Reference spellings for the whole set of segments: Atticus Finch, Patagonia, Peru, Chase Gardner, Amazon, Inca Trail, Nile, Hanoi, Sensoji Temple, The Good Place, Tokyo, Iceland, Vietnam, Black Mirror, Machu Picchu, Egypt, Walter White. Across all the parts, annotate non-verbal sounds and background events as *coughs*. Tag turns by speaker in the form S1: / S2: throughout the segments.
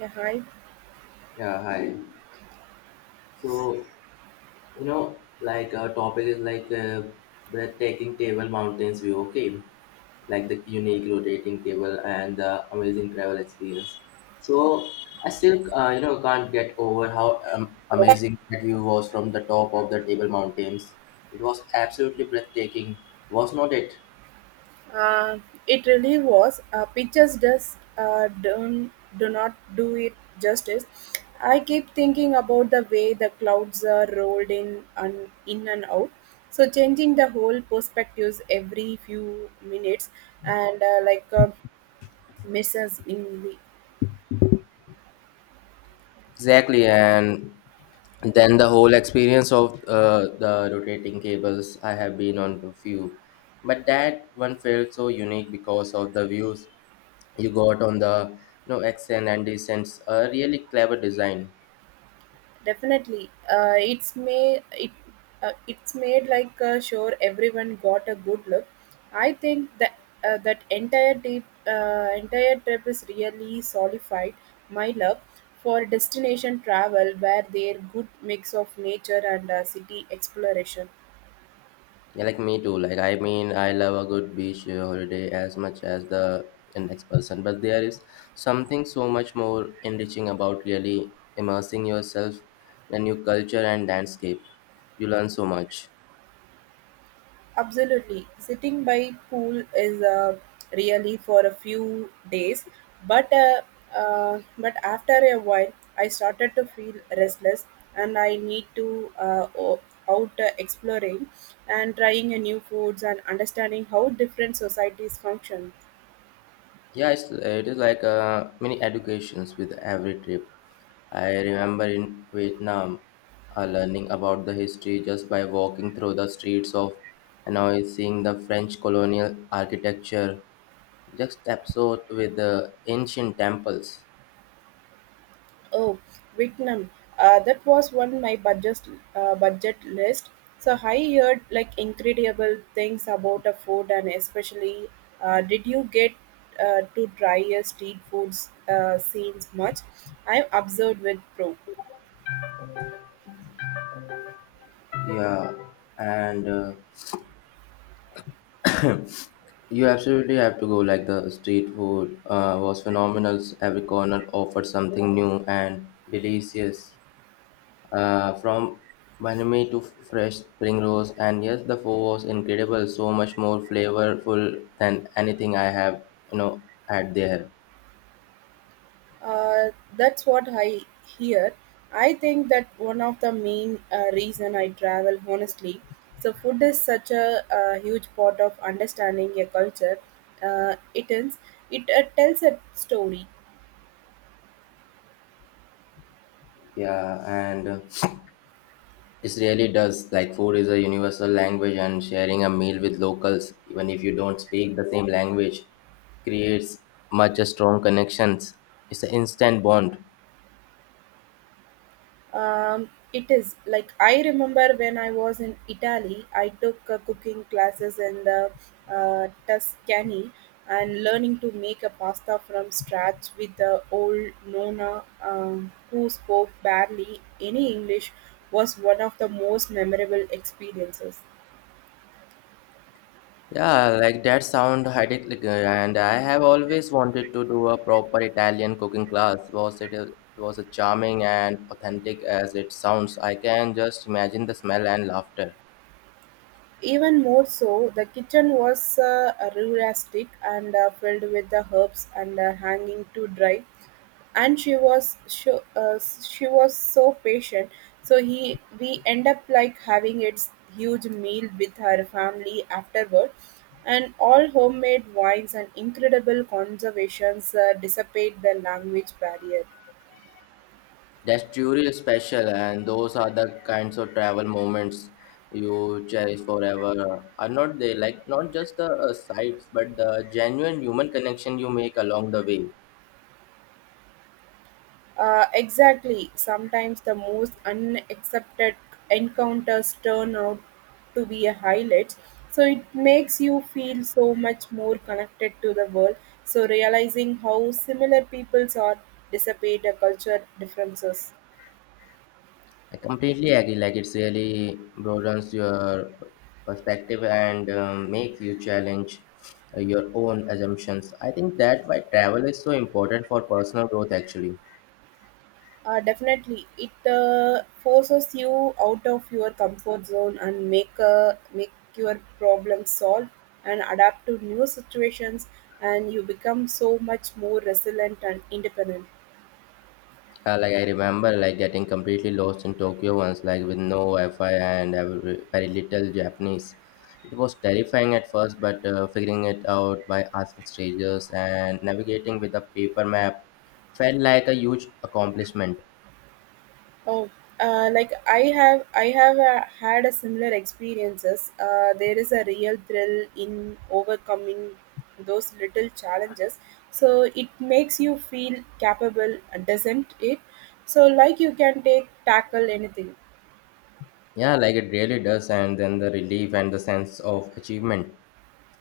S1: Yeah, hi.
S2: Yeah, hi. So, like our topic is like breathtaking table mountains view, okay? Like the unique rotating table and the amazing travel experience. So, I still, can't get over how amazing that view was from the top of the table mountains. It was absolutely breathtaking, was not it?
S1: Uh, it really was. Pictures just don't do not do it justice. I keep thinking about the way the clouds are rolled in and out, so changing the whole perspectives every few minutes and messes in the.
S2: Exactly, and then the whole experience of the rotating cables I have been on to few, but that one felt so unique because of the views you got on the accent and descents, a really clever design.
S1: Definitely, it's made it it's made like sure everyone got a good look. I think that entire trip is really solidified my love for destination travel, where there good mix of nature and city exploration.
S2: Yeah, like me too. Like I mean I love a good beach holiday as much as the next person, but there is something so much more enriching about really immersing yourself in a new culture and landscape. You learn so much.
S1: Absolutely. Sitting by pool is really for a few days, but uh, but after a while, I started to feel restless, and I need to out exploring and trying a new foods and understanding how different societies function.
S2: Yeah, it is like many educations with every trip. I remember in Vietnam, learning about the history just by walking through the streets of Hanoi, seeing the French colonial architecture, just absorbed with the ancient temples.
S1: Oh, Vietnam. That was one my budget list. So I heard like incredible things about the food, and especially did you get to try a street food scenes much? I'm observed with pro.
S2: Yeah, and *coughs* you absolutely have to go. Like the street food was phenomenal. Every corner offered something new and delicious. From Manami to fresh spring rolls, and yes, the food was incredible, so much more flavorful than anything I have, had there.
S1: Uh, that's what I hear. I think that one of the main reason I travel honestly. So food is such a, huge part of understanding a culture. It is it tells a story.
S2: Yeah, and it really does. Like, food is a universal language, and sharing a meal with locals, even if you don't speak the same language, creates much a strong connections. It's an instant bond.
S1: It is like I remember when I was in Italy, I took cooking classes in the Tuscany, and learning to make a pasta from scratch with the old Nona who spoke barely any English was one of the most memorable experiences.
S2: Yeah, like that sound idyllic, and I have always wanted to do a proper Italian cooking class. Was it was a charming and authentic as it sounds. I can just imagine the smell and laughter.
S1: Even more so, the kitchen was rustic and filled with the herbs and hanging to dry. And she was so patient. So he we end up like having its huge meal with her family afterward, and all homemade wines and incredible conservations dissipate the language barrier.
S2: That's truly special, and those are the kinds of travel moments you cherish forever. Are not they, like, not just the sights, but the genuine human connection you make along the way?
S1: Exactly. Sometimes the most unaccepted encounters turn out to be a highlights. So it makes you feel so much more connected to the world, so realizing how similar peoples are dissipate a culture differences.
S2: I completely agree. Like it's really broadens your perspective and makes you challenge your own assumptions. I think that why travel is so important for personal growth. Actually,
S1: Definitely, it forces you out of your comfort zone and make your problem solve and adapt to new situations, and you become so much more resilient and independent.
S2: like I remember like getting completely lost in Tokyo once, like with no Wi-Fi and very little Japanese. It was terrifying at first, but figuring it out by asking strangers and navigating with a paper map felt like a huge accomplishment.
S1: Oh, like I have had a similar experiences. There is a real thrill in overcoming those little challenges. So it makes you feel capable, doesn't it? So like you can take tackle anything.
S2: Yeah, like it really does, and then the relief and the sense of achievement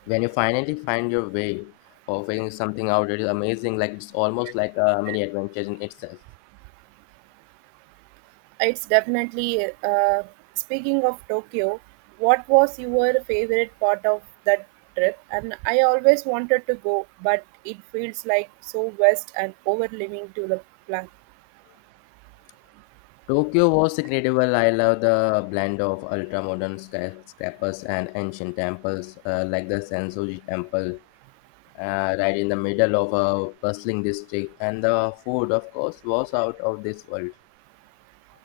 S2: when you finally find your way of figuring something out. It is amazing. Like it's almost like a mini adventure in itself.
S1: It's definitely. Speaking of Tokyo, what was your favorite part of that trip? And I always wanted to go, but it feels like so vast and overwhelming to the plan.
S2: Tokyo was incredible. I love the blend of ultra modern skyscrapers and ancient temples, like the Sensoji Temple, right in the middle of a bustling district, and the food, of course, was out of this world.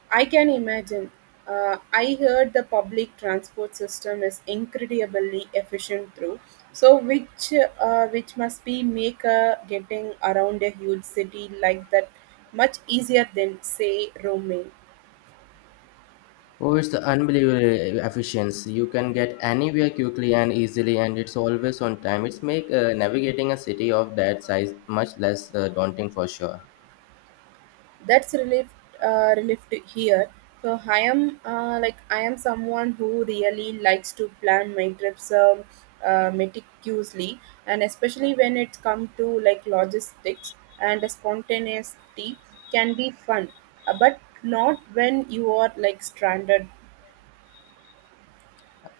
S1: I can imagine. I heard the public transport system is incredibly efficient through. So which must be make getting around a huge city like that much easier than say Rome.
S2: Oh, it's unbelievable efficiency. You can get anywhere quickly and easily, and it's always on time. It's make navigating a city of that size much less daunting for sure.
S1: That's relief, relief to hear. So I am someone who really likes to plan my trips, meticulously, and especially when it comes to like logistics, and spontaneity can be fun, but not when you are like stranded.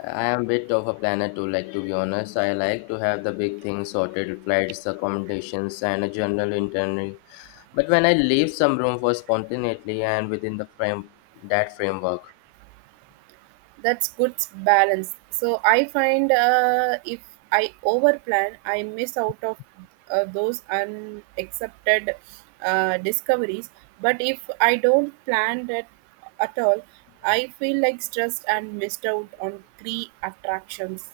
S2: I am a bit of a planner too, like, to be honest. I like to have the big things sorted, flights, accommodations, and a general itinerary. But when I leave some room for spontaneity and within the frame that framework.
S1: That's good balance. So I find, if I overplan, I miss out of those unaccepted discoveries, but if I don't plan that at all, I feel like stressed and missed out on three attractions.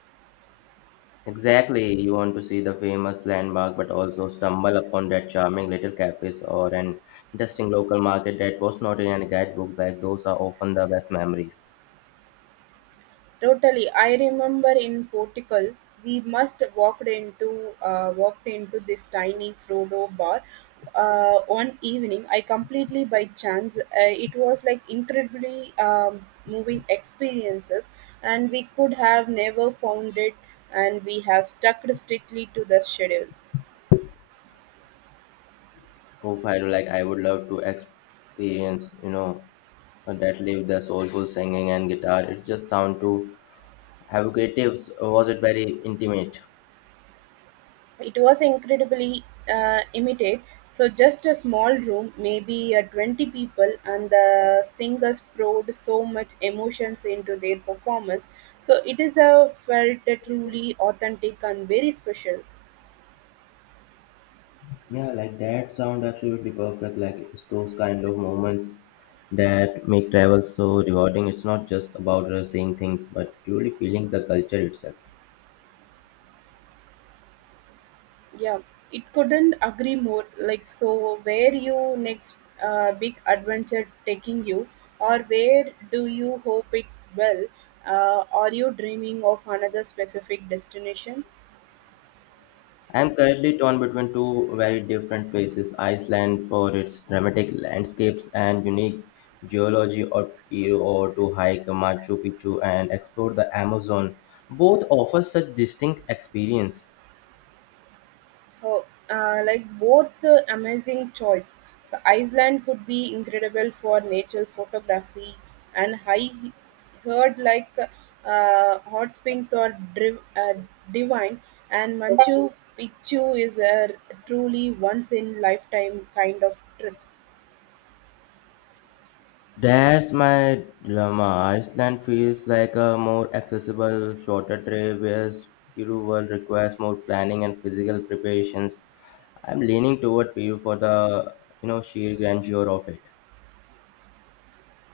S2: Exactly, you want to see the famous landmark but also stumble upon that charming little cafes or an interesting local market that was not in any guidebook. Like those are often the best memories.
S1: Totally. I remember in Portugal, we must walked into this tiny Frodo bar one evening. I completely by chance. It was like incredibly moving experiences, and we could have never found it, and we have stuck strictly to the schedule.
S2: If I like, I would love to experience, that live the soulful singing and guitar. It just sound too evocative. Was it very intimate?
S1: It was incredibly immediate. So just a small room, maybe 20 people, and the singers poured so much emotions into their performance. So it is a felt truly authentic and very special.
S2: Yeah, like that sound absolutely perfect. Like it's those kind of moments that make travel so rewarding. It's not just about seeing things, but truly feeling the culture itself.
S1: Yeah, it couldn't agree more. Like so, where you next big adventure taking you, or where do you hope it will? Are you dreaming of another specific destination?
S2: I'm currently torn between two very different places: Iceland for its dramatic landscapes and unique geology, or Peru, or to hike Machu Picchu and explore the Amazon. Both offer such distinct experience.
S1: Oh, like both amazing choice. So Iceland could be incredible for nature photography, and I heard like hot springs are divine, and Machu Picchu is a truly once in lifetime kind of trip.
S2: That's my dilemma. Iceland feels like a more accessible, shorter trip, whereas Peru will requires more planning and physical preparations. I'm leaning toward Peru for the sheer grandeur of it.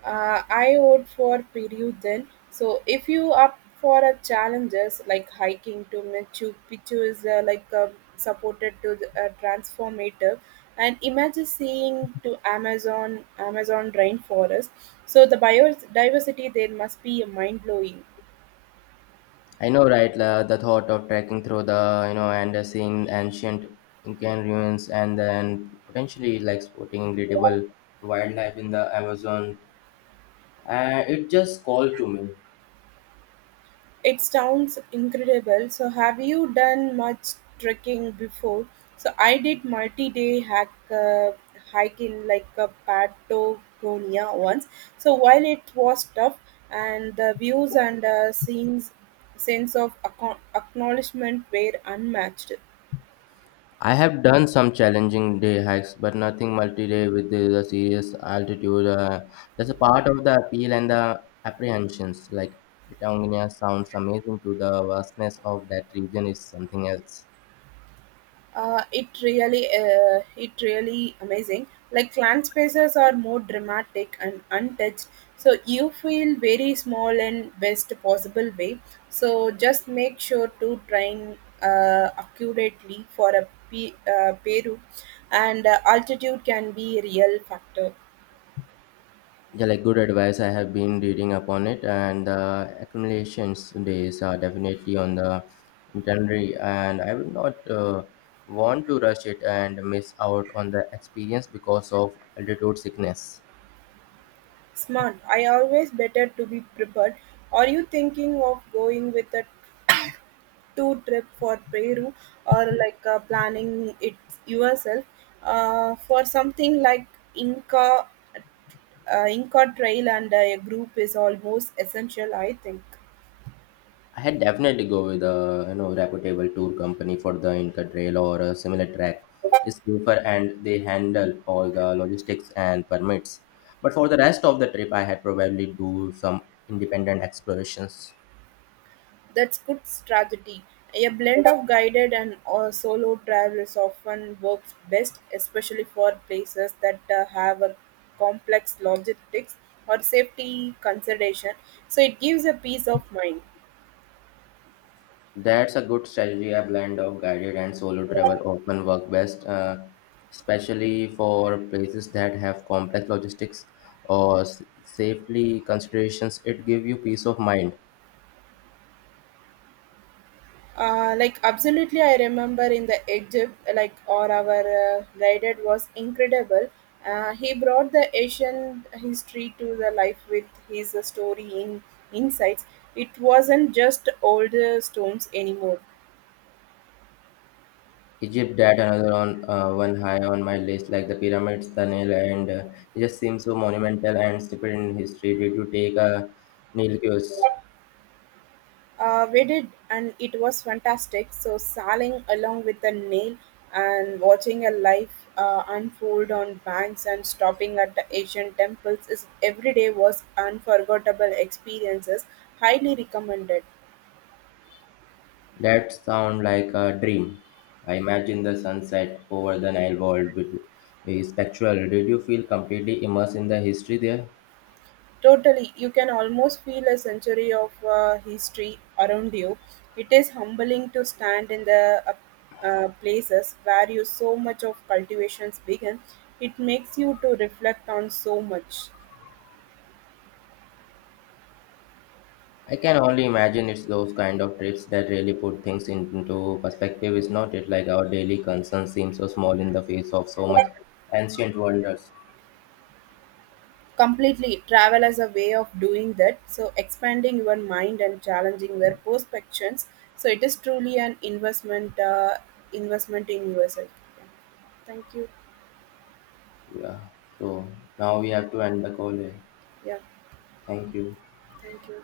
S1: I would for Peru then. So if you up for a challenges, like hiking to Machu Picchu is supported to the, transformative, and imagine seeing to Amazon rainforest. So the biodiversity there must be mind blowing.
S2: I know, right? The thought of trekking through the and seeing ancient Incan ruins, and then potentially like spotting incredible wildlife in the Amazon. It just called to me.
S1: It sounds incredible. So, have you done much trekking before? So, I did multi-day hack hike in like a Patagonia once. So, while it was tough, and the views and scenes, sense of acknowledgement were unmatched.
S2: I have done some challenging day hikes, but nothing multi-day with the serious altitude. That's a part of the appeal and the apprehensions. Like Patagonia sounds amazing to the vastness of that region is something else.
S1: It really amazing, like clan spaces are more dramatic and untouched, so you feel very small in best possible way. So just make sure to train accurately for a Peru, and altitude can be a real factor.
S2: Yeah, like good advice. I have been reading upon it, and the accumulations days are definitely on the itinerary, and I would not want to rush it and miss out on the experience because of altitude sickness.
S1: Smart. I always better to be prepared. Are you thinking of going with a to trip for Peru, or like planning it yourself, for something like Inca Inca Trail, and a group is almost essential, I think.
S2: I had definitely go with a reputable tour company for the Inca Trail or a similar track. It's safer and they handle all the logistics and permits. But for the rest of the trip, I had probably do some independent explorations.
S1: That's good strategy. A blend of guided and solo travels often works best, especially for places that have a complex logistics or safety consideration. So it gives a peace of mind.
S2: That's a good strategy. A blend of guided and solo travel often work best, especially for places that have complex logistics or safely considerations. It gives you peace of mind.
S1: Absolutely, I remember in the Egypt, like or our guided was incredible. He brought the Asian history to the life with his story in insights. It wasn't just old stones anymore.
S2: Egypt that another on one high on my list, like the pyramids, the Nile, and it just seems so monumental and steeped in history. Did you take a Nile cruise?
S1: We did, and it was fantastic. So, sailing along with the Nile and watching a life unfold on banks and stopping at the Asian temples is every day was unforgettable experiences. Highly recommended.
S2: That sound like a dream. I imagine the sunset over the Nile world with is spectral. Did you feel completely immersed in the history there?
S1: Totally, you can almost feel a century of history around you. It is humbling to stand in the places where you so much of cultivations begin. It makes you to reflect on so much.
S2: I can only imagine it's those kind of trips that really put things into perspective. Is not it, like, our daily concerns seem so small in the face of so much ancient wonders?
S1: Completely. Travel as a way of doing that, so expanding your mind and challenging your perspectives. So it is truly an investment in yourself. Yeah. Thank you.
S2: Yeah, so now we have to end the call here.
S1: Yeah.
S2: Thank you.
S1: Thank you.